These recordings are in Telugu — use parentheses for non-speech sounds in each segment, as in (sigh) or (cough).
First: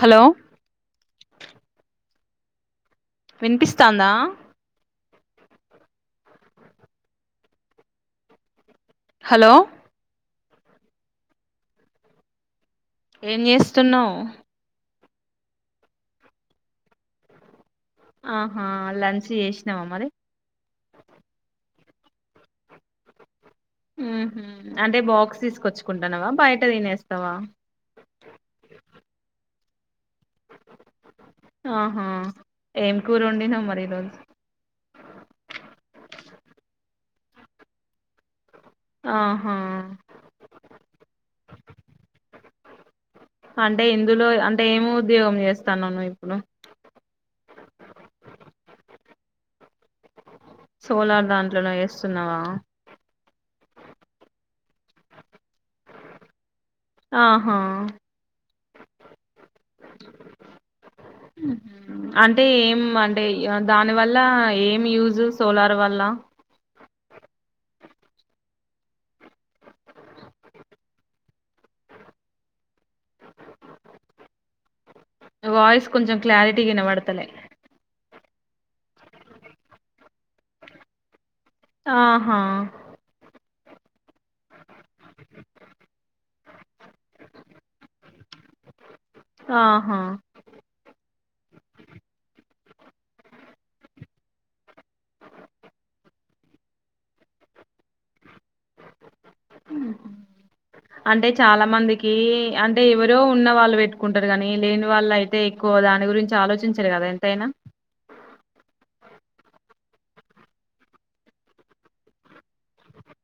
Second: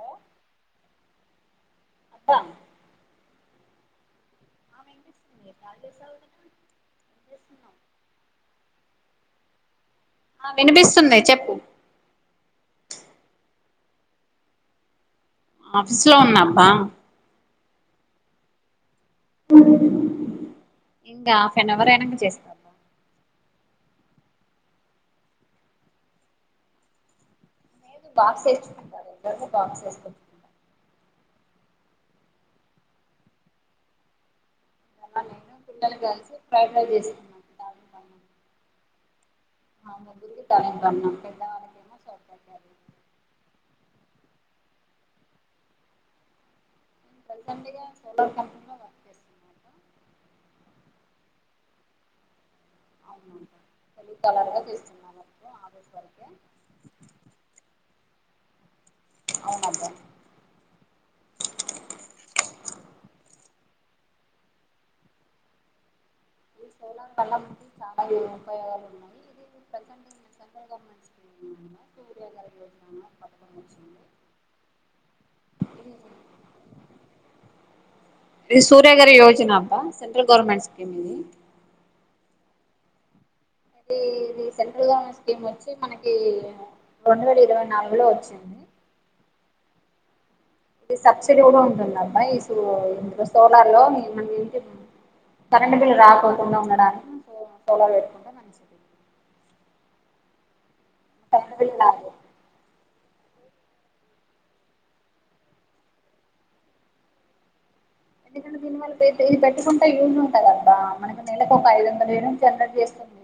హలో అక్క వినిపిస్తాందా స హలో హా వినిపిస్తుంది చెప్పు ఏం చేస్తున్నావ్ ఆఫ్స్ లో ఉన్నాబ్బా ఆహా అ ఇంకా హాఫ్ ఏన్ అవర్ అయినాక చేస్ ఉహు అంటే బాక్స్ తీసుకొచ్చుకుంటానవా బయట తినేస్తావా బాక్స్ వేకుంటారు రెగులర్ గా బాక్స్ తే ఆహా ఏం కూరా ఓండినవ్ మరి రోజు నేను పిల్లలు కలిసి ఫ్రైడ్ రైస్ చేస్తున్నా (unintelligible) ఆహా మయిన కుంది తనంత అన్నం పెద్దవాళ్ళకేమో స్వర్ అంటే ఇందులో అంటే ఎమ్ ఉద్యోగం చేస్తాన్నావ్ నువ్ ఇప్పుడు నేను ప్రెసెంట్ గా సోలార్ కంపెనీలో వర్క్ చేస్తున్నాను సోలార్ దాంట్లోనో చేస్తున్నావా అవున టెలికాలర్ గా చేస్తున్న ఆఫీస్ వర్క్ ఆహా అవునబ్బా అంటే ఏం అంటే దాని వల్ల ఏం యూజ్ సోలార్ వల్ల సలార్ వల్ల చాలా ఉపయోగాలు ఉన్నాయి ఇది ప్రెసెంట్ యోజన అని పథకం వచ్చింది వాయిస్ ఇది కొంచెం క్లారిటీ వినబడతలే ఇది సూర్య గారి రోజన అబ్బా సెంట్రల్ గవర్నమెంట్ స్కీమ్ ఇది ఆహా ఇది ఇది సెంట్రల్ గవర్నమెంట్ స్కీమ్ వచ్చి మనకి రెండు వేల ఇరవై నాలుగు లో వచ్చింది ఆహా ఇది సబ్సిడీ కూడా ఉంటుంది అబ్బా ఈ ఇందులో సోలార్లో మమ ఏంటి కరెంట్ బిల్ రాకోకుండ ఉండడానికి సోలార్ పెట్టుకుంటే మంచి అంటే కరెంట్ చాలా బిల్ రాదు మందికి అం అంటే ఎవరో ఉన్న వాళ్ళు పెట్టుకుంటారు కానీ లేని వాళ్ళు అయితే ఎక్కువ దాని గురించి ఆలోచించరు కదా ఎంతైనా ఎందుకంటే దీని మల్ల ఇది పెట్టుకుంటే యూజ ఉంటా కదా మనకి నేలక ఒక ఐదు వందల ఏడు జనరేట్ చేస్తుంది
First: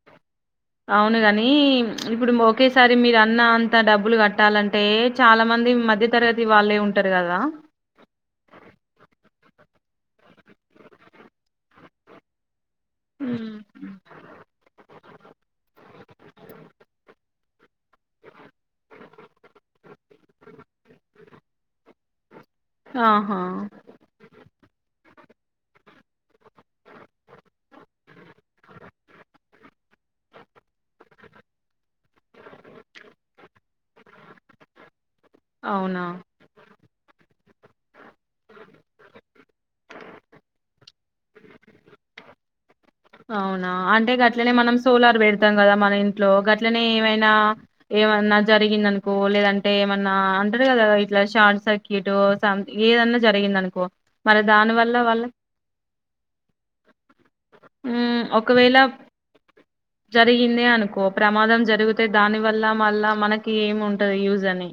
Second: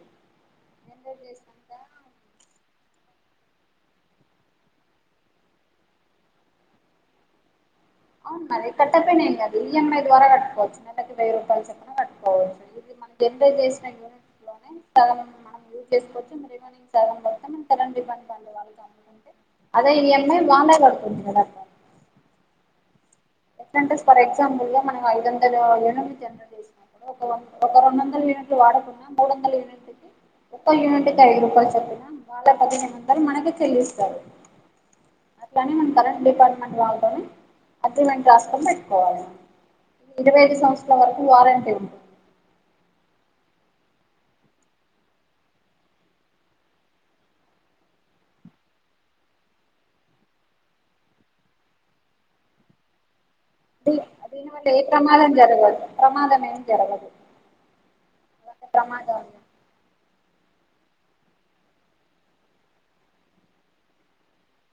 జనరేట్ అవునుగాని చేసినంక ఇప్పుడు (unintelligible) సరే మీరు అన్న అంత డబ్బులు కట్టాలంటే చాల మంది మధ్య తరగతి వాళ్ళే ఉంటారు కదా అవును మరి కట్టపోనా ఏం కాదు ఈఎంఐ ద్వారా కట్టుకోవచ్చు వెయ్యి రూపాయలు చెప్పా కట్టుకోవచ్చు (unintelligible) అదే ఇ ఎమ్ ఐ మా అమ్మే కడుతుంది కదా ఆహా ఎట్లాంటే ఫర్ ఎగజాంపుల్ గా మన ఐదు వంద యూనిట్ తసినడు ఒక రెండు వంద యూనిట్ వాడకుండా మూడు వందల యూనిట్ (inaudible) ముప్పై యూనిట్ కి ఐదు రూపాయలు చొప్పున వాళ్ళ పదిహను అంటారు మనక చెల్లిస్తారు అట్లానే మనం అవునా కరెంట్ డిపార్ట్మెంట్ వాళ్ళతోనే అగ్రిమెంట్ రాసుకని పెట్టుకోవాలి ఇరవై ఐదు సంవత్సర వరకు వరంటి అవునా అంటే గట్లనే మనం సోలార్ పెడతాం కదా మన ఇంట్లో గట్లనే ఏమైనా ఏమ జరిగిందనుకో లేదంటే ఏమన్నా అంటారు కదా ఇట్లా షార్ట్ సర్క్యూట్ ఏదన్న జరిగింది అనుకో దీ మరి దీనివల్ల ఏ దానివల్ల ప్రమాదం జరగదు ప్రమాదం ఏం జరగదు అలాంటి ఒకవేళ ప్రమాదాలు జరిగిందే అనుకో ప్రమాదం జరిగితే దాని వల్ల మళ్ళా మనకి ఏమి ఉంటది యూజ్ అని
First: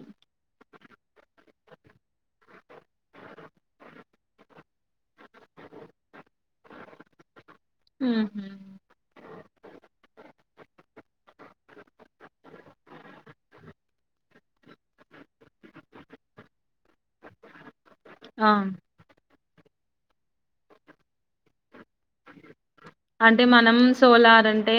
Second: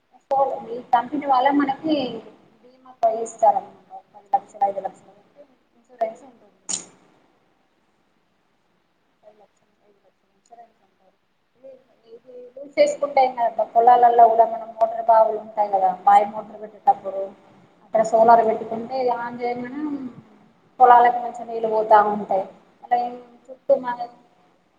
కంపినీ వాళ్ళ మన (unintelligible) (unintelligible) ఉహు (unintelligible) చేసుకుంటే ఏం (unintelligible) కూడా మన మోటర్ బావులు ఉంటాయి కదా మాయ మోటర్ పెట్టేటప్పుడు సోలార్ ఆ పెట్టుకుంటే పోలాలకు మంచి నీళ్ళు పోతు ఉంటాయి అ అంటే మనం సోలార్ అంటే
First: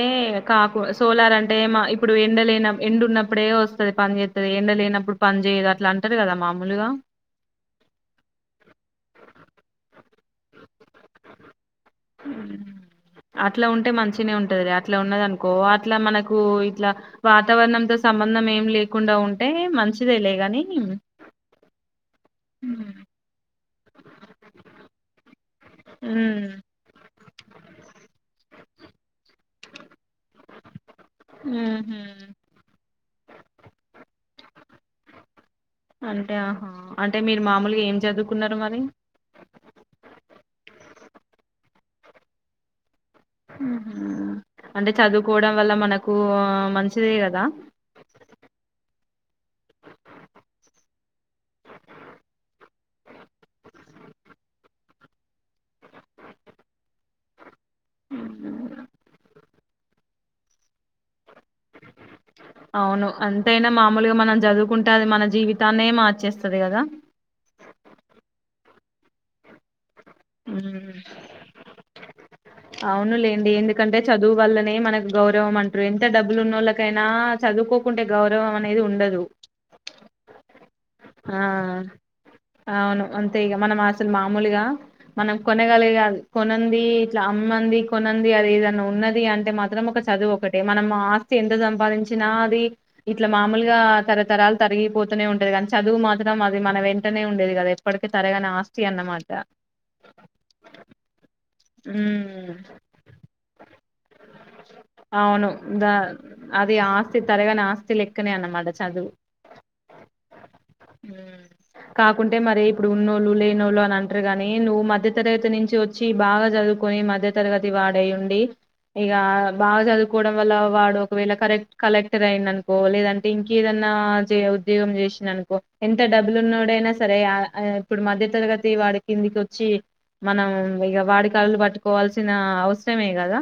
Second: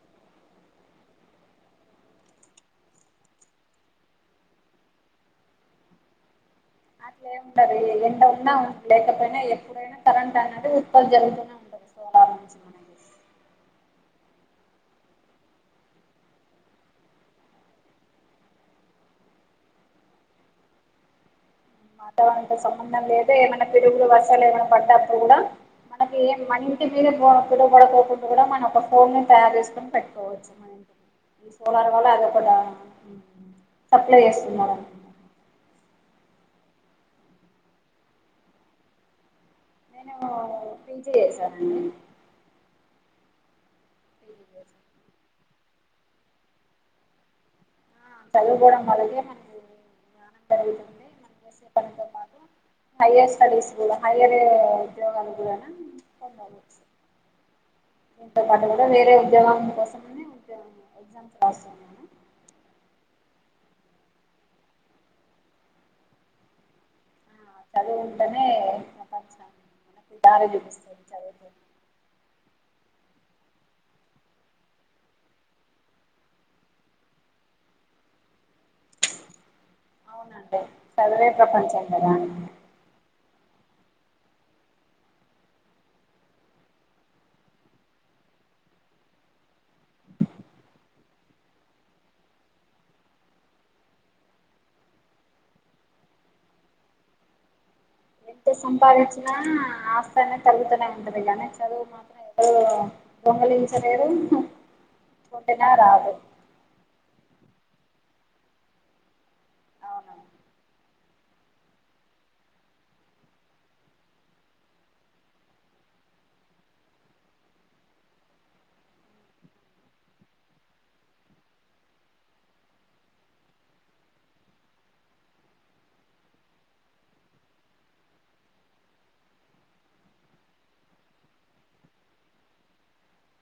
కా సోలార్ అంటే ఇప్పుడు ఎండ లేన ఎండ ఉన్నప్పుడే వస్తుది పని చేస్తుంది ఎండ లేనప్పుడు పని చేయదు అట్లా అంటారు కదా మామూలుగా అట్లా ఏముంటారు ఎంట ఉన్నా లేకపోయినా ఎప్పుడైనా కరెంట్ అనేధీ ఉత్పత్తి జరుగుతూనే ఉంటుంది సోలార్ నుంచి మ్మ్. మనకి అట్లా ఉంటే మంచినే ఉంటది అట్లా ఉన్నదనుకో అట్లా మనకు ఇట్లా వాతావరణంతో సంబంధం ఎం లేకుండా ఉంటే మంచిద లే గాని వాతావరణంతో మ్మ్ సంబంధం లేద ఏమైనా పెిరుగులు వర్సాలు ఏమైనా పడ్డప్పుడు కూడ మనకి ఏ మ్మ్ మన ఇంటి మీద పిలువబడకోకుండా కూడా మనం ఒక ఫోన్ ని తయారు చేసుకొని పెట్ కోవచ్చు ఈ సోలార్ వళ ఊహూ అద కూడ సప్లై చేస్తుంది మో అంటే ఆహా అంటే మీరు మామూలుగా ఏం చదువుకున్నారు మరి నేను పీజీ చేసాను అండి అంటే చేశాను చదువుకోవడం వల్ల మనకు మంచిదే కదా ఆ చదువుకోవడం వల్లనే (unintelligible) హైయర్ స్టడీస్ కూడ హైయర్ ఉద్యోగాలు కూడ (unintelligible) దీతో పాటు కూడ మ్మ్. వేరే ఉద్యోగా కోసమనే (inaudible) అవును అంతయినా మామూల్గా మనం చదువుకుంటే అది మన జీవితాన్నే మార్చేస్తుంది కదా చదువు ఉంటెనే మ్ అవునులేండి ఎందుకంటే చదువు వల్లనే మనకు గౌరవం అంట్రు ఎంత డబ్బులు న్నోళ్ళకైన చదువుకోకుంటే గౌరవం అనేది ఉండదు అవునండి చదివే ఆ ప్రపంచం కదా అవును అ తె ఇగ మనం అసలు మామూల్గా మనం కొనగలిగె అం కొనంది ఇట్ల అమ్మంది కొనంది గది ఏదన్న ఉన్నది అంటే మాత్రం ఒక చదువు ఒకటిే మనం ఆస్తి ఎంత సంపాదించినా అది ఇట్లా మామూల్గా తరతరాలు తరిగిపోతూనే ఉంటది కానీ చదువు మాత్రం అది మన వెంటనే ఉండేది కదా ఎప్ ఎంత సంపాదించిన ఆస్తి అనె తగ్గుతూనే ఉంటది కాగానీ చదువు మాత్రం ఉమ్, ఎవరు దొంగలించలేరు అవును కొట్టినా ద రాదు అది ఆస్తి తరగని ఆస్ తి లెక్కనె అనమాట చదువు అవునండి హు కాకుంటే మరి ఇప్పుడు ఉన్నోళ్ళు లేనోళ్ళు అని అంట్రె గాని నువ్వు మధ్య తరగతి నుంచి వచ్చి బాగా చదువ్ చదుకొని మధ్య తరగతి వాడయి ఉండి ఇక బాగ చదువుకోవడం వల్ల వాడు ఒకవేళ కరెక్ కలెక్టర్ అయిండు అనుకో లేదంటే ఇంక ఏదన్నా ఆ ఉద్యోగం చేసిననుకో ఎంత డబ్బులు ఉన్నోడైనా సరే ఇప్పుడు మధ్య తరగతి వాడు కిందికి వచ్చి మనం ఇక వాడి కాళ్లు పట్టుకోవాల్సిన అవసరమే కదా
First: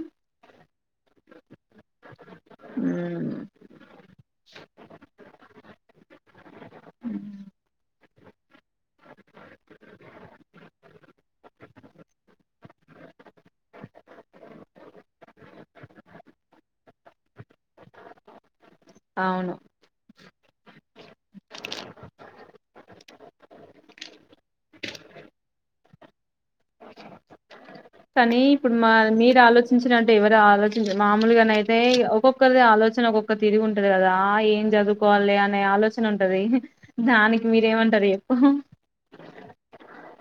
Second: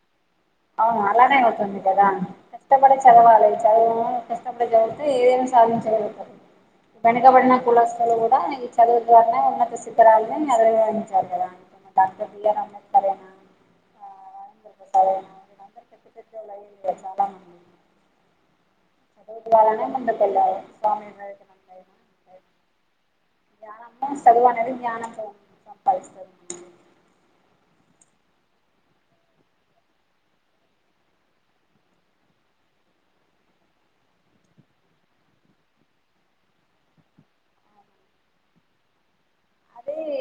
అవును అలానే అవుతుంది కదా కష్టపడే ఉమ్ చదవాలె చదువు కష్టపడి చదివితె ఏమై సాధించ గలుగుతాం వెనుకబడిన కుల శాలు కూడ చదువుల ద్వారానే ఉన్నత శితరాలని అదవరించాలిగల (inaudible) అ డాక్టర్ బిఆర్ అంబేద్కర్ (unintelligible) (inaudible) అవును మీకు ఇయ్యాళ (inaudible) ధ్యానం చదువన్నది ద్యానం చదు సంపాదిస్తదు కనీ ఇప్పుడు మా మీరు ఆలోచించిన అంటే ఎవరు ఆలోచించ మామూలుగానయితే ఒక్కొక్కరిది ఆలోచ ఆలోచన ఒొక్క తిరిగి ఉంటది కదా ఏం చదువుకోవాల్లె అనే ఆలోచన ఉంటది దానికి మీరేం ఏమ ముంటది అహ్ ఇదీ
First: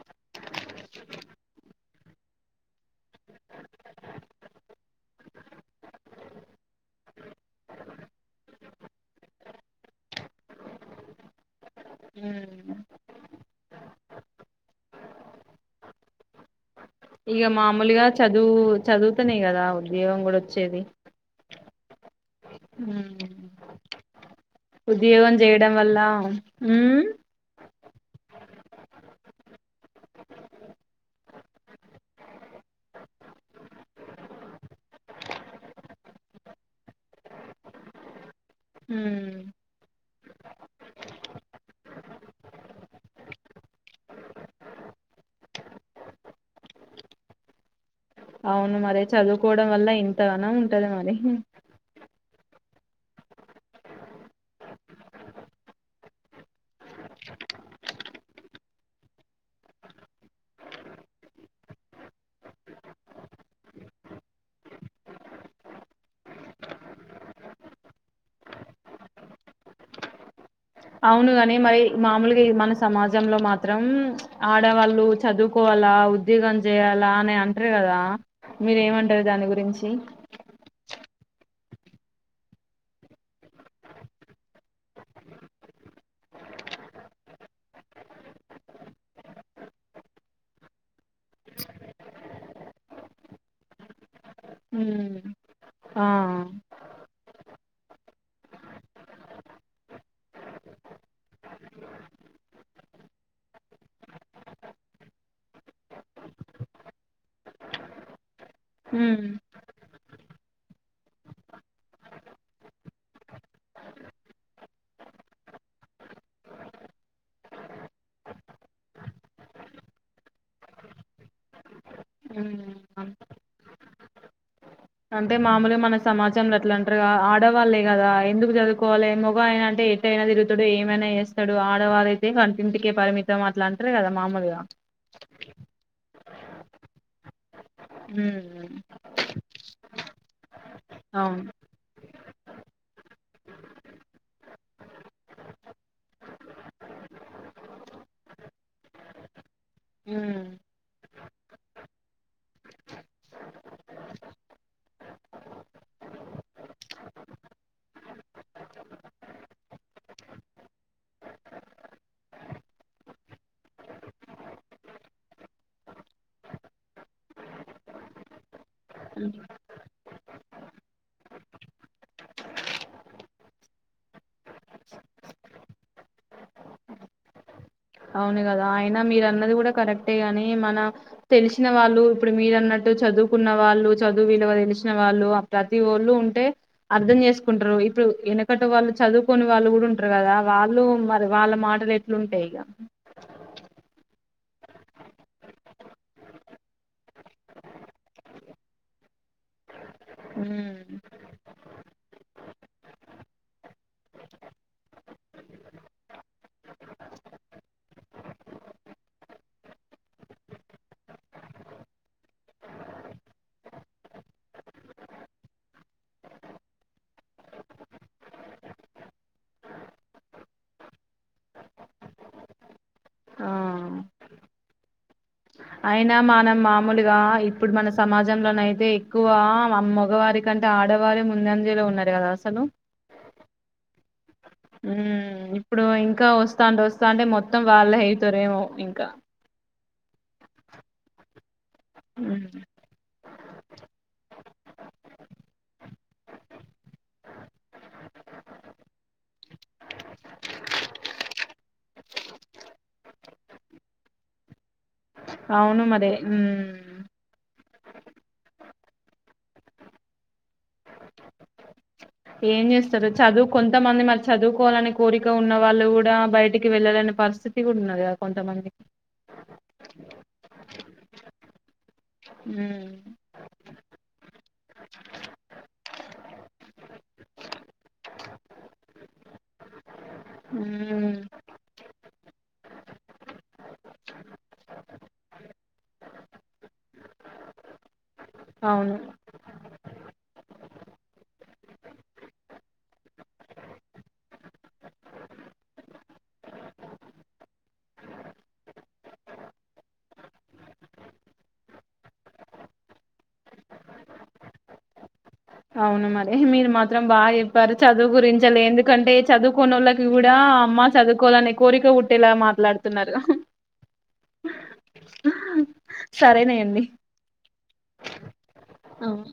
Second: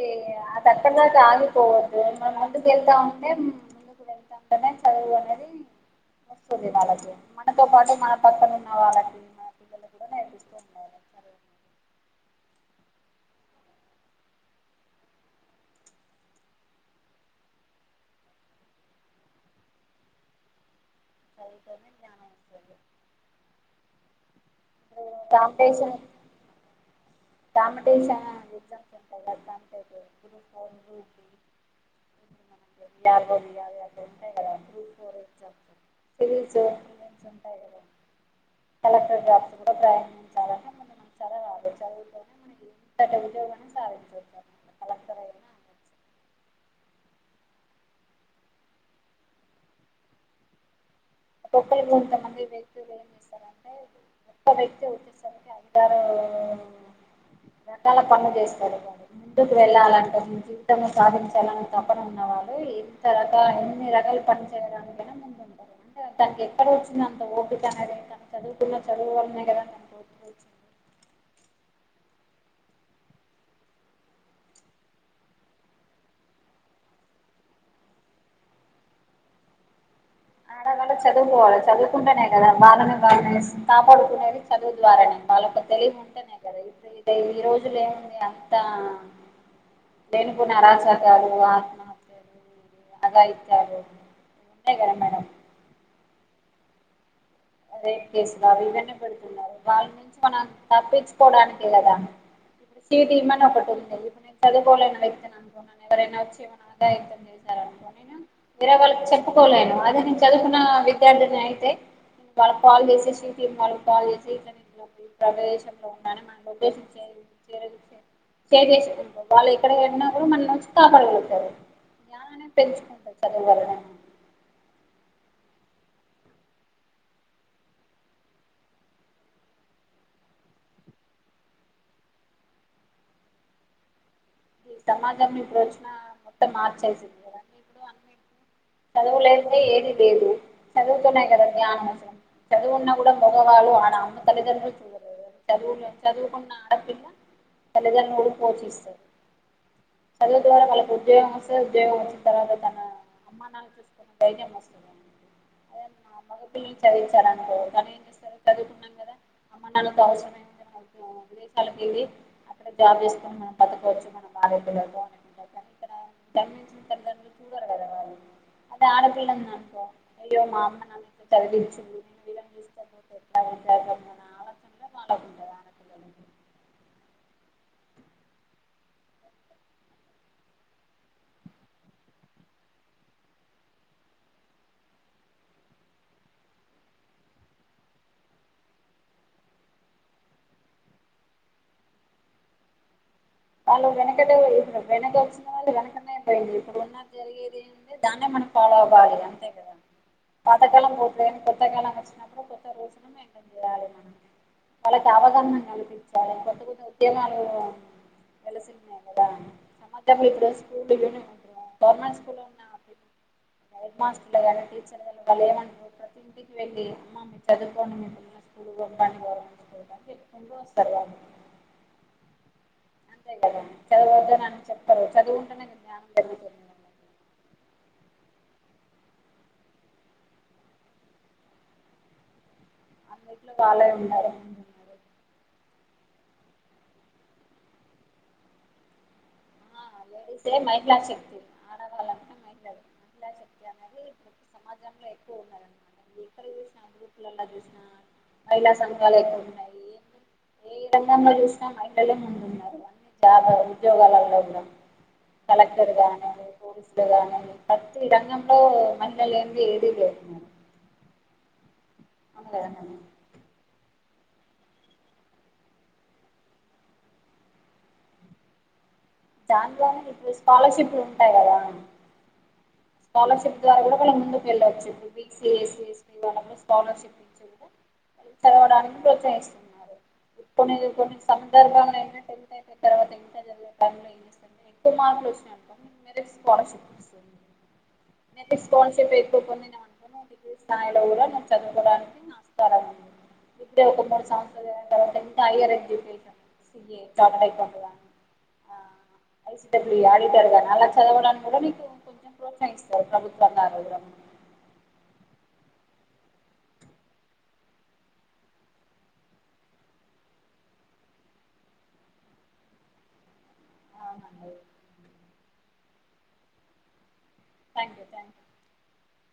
అట్టంగా ఆగిపోవద్దు మన ముందుకు వెళ్తా ఉంటే అంటనే చదువు అన్నది వస్తుంది వాళ్ళకి మనతో పాటు మన పక్కన ఉన్న వాళ్ళకి మన పిల్లలు కూడా నేర్పిస్తూ ఉండాలి చదువు ఉ ఇగ మామూలగా చదువు చదువుతనే కదా ఉద్యోగం కూడ వచ్చేది చదువుతోనే జ్ఞానం వస్తుంది హు ఇప్పుడు ఉద్యోగం చేయడం కాంపిటీషన్ వల్ల ఉమ్ కాంపిటీషన్ అనేది ఉంటుంది కదా (inaudible) (inaudible) సివిల్స్ (inaudible) కలెక్టర్ జాబ్స్ కూడా ప్రయాణించాల ముందు (inaudible) (unintelligible) సాధించారు కలెక్టర్ అ (inaudible) అవును మరి చదువుకోవడం వల్ల ఇంతగ నం ఉంటది మరి ఒక్కొక్కరికి ఒకటి ఉంటది గొప్ప వ్యక్తి వచ్చే సరికి (unintelligible) రకాల పన్లు జేస్తారు ఏమో మీరు ముందుకు వెళ్ళాలంటే జీవితంలో సాధించాలని తప్పన ఉన్న వాళ్ళు ఇంత రకాల ఎన్ని రకాలు పని చేయడానికైన మ తనకి ఎక్కడ వచ్చింది అంత ఓపిక అనేది తను చదువుకున్న చదువు వల్లనే కదా తన ఓపిక వచ్చింది. అవునుగాని మరి మాములుగా ఇది మన సమాజంలో మాత్రం ఆడవాళ్ళు చదువుకోవాల్ ఇలా ఉద్యోగం చేయాలా అని అంటర్రు కదా మీరు ఏమంటారు దాని గురించి వాళ్ళు చదువుకోవాలి చదువుకుంటేనే కదా వాళ్ళని వాళ్ళే స్ కాపాడుకునేది చదువు ద్వారానే వాళ్ళకు తె తెలివి ఉంటేనే కదా ఇప్పుడు ఈ రోజుల్లో ఏముంది అంతా లేనిపోని అరాచకాలు ఆ ఆత్మహత్యలు అగాయిత్యాలు ఉమ్ ఆఅ అదే కేసు బాబు ఇవన్నీ పెడుతున్నారు వాళ్ళ నుంచి మనం తప్పించుకోవడానికే కదా ఇప్పుడు సీ టీమ్ అని ఒకటి ఉంది ఇప్పుడు నేను చదువుకోలేని వ్యక్తిని అనుకో నన్ను ఎవరైనా వచ్చి ఎమన్నా అఘాయిత్యం చేశారు. నేను వేరే వాళ్ళకి ఉమ్, చెప్పుకోలేను అదే నేను చదువుకున్న విద్యార్థిని అయితే వాళ్ళక్ కాల్ జేసి సీ టీమ్ వాళ్ళ కాల్ జేసి ఇట్ల నేన్ ఈ ప్రదేశంలో ఉన్న అని మన లొకేషన్ సే సేర్ జేస్తే షేర్ చేసాం అనుకో వాళ్ళు ఎక్కడకెళ్ళిన కూడా మనల్ని వచ్చి కాపాడగలుగుతారు జ్ఞానం అనేది ఉమ్. పెంచుకుంటది చదువు వల్లనే అంటే మాములుగా మన సమాజంలో ఇట్ల అంట్రర్ ఆడవాళ్ళే కదా ఎందుకు చదువుకోవాలి మగ ఆయన అంటే ఎట్టఅయినా తిరుతాడు ఏమైనా చేేస్తాడు ఆడవారైతే వంటింటికే పరిమితం అట్ల అంట్రరు కదా మాములుగా ఈ సమాజం ఇప్పుడు వచ్చిన మొత్తం మార్చస్లింది కద ఇప్పుడు హ్మ్ చదువుల్లేదే ఏది లేదు చదువుతెనా కదా అవును జ్ఞానం అవసరం చదువున్నా కూడా మగవాళ్ళు ఆన అమ్మ తల్లిదండ్రులు చూడలేరు చదువులో చదువుకున్న ఆడపిల్ల తల్లిదండ్రులను కూడా పోషిస్తాది చదువు ద్వారా ఉమ్ వాళ్ళకి ఉద్యోగం వస్తది ఉద్యోగం వచ్చిన తర్వాత తన అమ్మ నాన్న సంగం పైనే మోస్తా ధనం కి అదే నా మగ పిల్లల్ని చదివించారనుకో గాళ్ళు ఏం చేస్తారు చదువుకున్నాం కదా అమ్మ నాన్న లతో అవసరం ఏముంది ఇగ నాకు దేశాలకు వెళ్ళి అక్కడ జాబ్ చేస్కొని మనం బతకవచ్చు మనం భార పిల్లలతో అనుకుంటారు కాని ఇక్కడ జన్మనిచ్చిన తల్లిదండ్రులను చూడరు కదా వాళ్ళు అదే ఆడపిల్ల ఉందనుకో అయ్యో మా అమ్మ నన్ను ఇంత చదివిచింది నేన ర ఈ విధంగా చు వాళ్ళకు ఉంటది ఆడపిల్లలకి అవును కదా అయిన మీరు అన్నది కూడా కరెక్టే గాని మన తెలిసిన వాళ్ళు ఇప్పుడు మీరు అన్నట్టు చదువుకున్న వాళ్ళు చదువు విలువ తెలిసిన వాళ్ళు ప్రతి ఒళ్ళు ఉంటే అర్థం చేసుకుంట్రు ఇ ప్పుడు ఎనకటి వాళ్ళు చదువుకోని వాళ్ళు కూడా ఉంట్రరు కదా వాళ్ళు మరి వాళ్ళ మాటలు ఎట్లుంటాయ్ ఇగ ఆళ్ళు వెనకటోళ్ళు వెనక వచ్చిన వాళ్ళు వెనకనే పోయింది ఇప్పుడు ఉన్న జరిగేది ఏం ఉం దాన్నే మనం ఫాలో అవ్వాలి అంతే కద పాతకలం బోతే కొత్తకలం వచ్చినప్పుడు కొత్త రూల్స్ ని ఎన్కరేజ్ చేయలి మనం వాళ్ళకి అవగాహన కల్పించాలి కొత్త కొత్త ఉద్యోగాలు వెలసిన్నే కదా సమాజం లో ఇప్పుడు స్కూల్ యుని మాత్రమ్ గవర్నమెంట్ స్కూల్లో ఉన్నా. హెడ్ మాస్టర్లు గాని టీచర్లు గాని వాళ్ళు ఏమన్కుంట్రు ఇంటికి వెళ్ళి అమ్మా మీరు చదువుకోండి మీ పిల్లల్ని స్కూల్ పంపండి గవర్నమెంట్ స్కూల్ ఇలా చెప్పుకుంటు వస్తారు గా అంతే ఆ కదా చదవద్దని అని చెప్పరు చదువు అయినా మనం మాములుగా ఇ ఇప్పుడు మన సమాజంలోనైతే ఎక్కువ అ మగవారి కంటే ఆడవారే ముందుఅంజెలో ఉన్నారు కదా అసలు. అన్నిటిలో వాళే ఉన్నారు ముందు ఉన్నారు. ఉమ్ ఇప్పుడు ఇంకా వస్తాంటే వస్తాంటే మొత్తం వాళ్ళు అవుతారేమో ఇంకా ఏసే మహిలా శక్తి ఆ ఆడవాళ్ళంటే మహిళలు మహిళా శక్తి అనేది సమాజంలో ఎక్కువ ఉన్నారనమాట ఎక్కడ చూసిన అందుబపులలా చూసిన మహిళా సంఘాలు ఎక్కువ ఉన్నాయి ఏ రంగంలో చూసినా మహళలే ముందున్నారు అన్ని జాబు ఉద్యోగాలలో కూడా అవును మరి కలెక్టర్గాను ఉమ్ పోలీస్లుగాను ప్రతి రంగంలో మహిళ లేనిదే ఏది లేదు అవును ఏం కదా మేడం చేస్తారు చదువు కొంతమంది మధ్య చదువుకోవాలని కోరిక ఉన్న వాళ్ళు కూడా బయటికి వెళ్ళాలని పరిస్థితి కూడా ఉన్నది కదా కొంతమందికి దాన్దే ఏముంది ఇప్పుడు స్కాలర్షిప్ లు ఉంటాయ్ కదా ఉమ్ స్కాలర్షిప్ ద్వారా కూడా వాళ్ళు ముందుకు వెళ్ళచ్చు ఇప్పుడు బిసి ఎసి ఎసి ఈ వనంలో స్కాలర్షిప్ లు ఇచ్చి కూడా చదవడానికి ప్రోత్సహిస్తున్నారు. ఉమ్ (unintelligible) తర్వాత (unintelligible) ఇంటర్ ఎక్కువ మార్క్స్ వస్తాయి అవును కాన్సెప్ట్ న డిగ్రీ స్థాయిలో కూడా నేను చదువుకోవడానికి నాస్తారడి ఇప్పుడే ఒక మూడు సంవత్స అయ్యరజసా సి తటటై కొంటద ఐడల ఆడిటర్గా అలా చదవడానికి కూడా నీకు కొంచెం ప్రభుత్వగ్ర అవున మరి మీరు మాత్రం బాగా చెప్పారు చదువు గురించలే ఎందుకంటే చదువు కొన వాళ్ళకి కూడా అమ్మ చదువుకోవాలని కోరిక పుట్టేలా మాట్లాడుతున్నారు అవునండి, సరేనాయండి థ్యాంక్ యూ థ్యాంక్ యూ అవు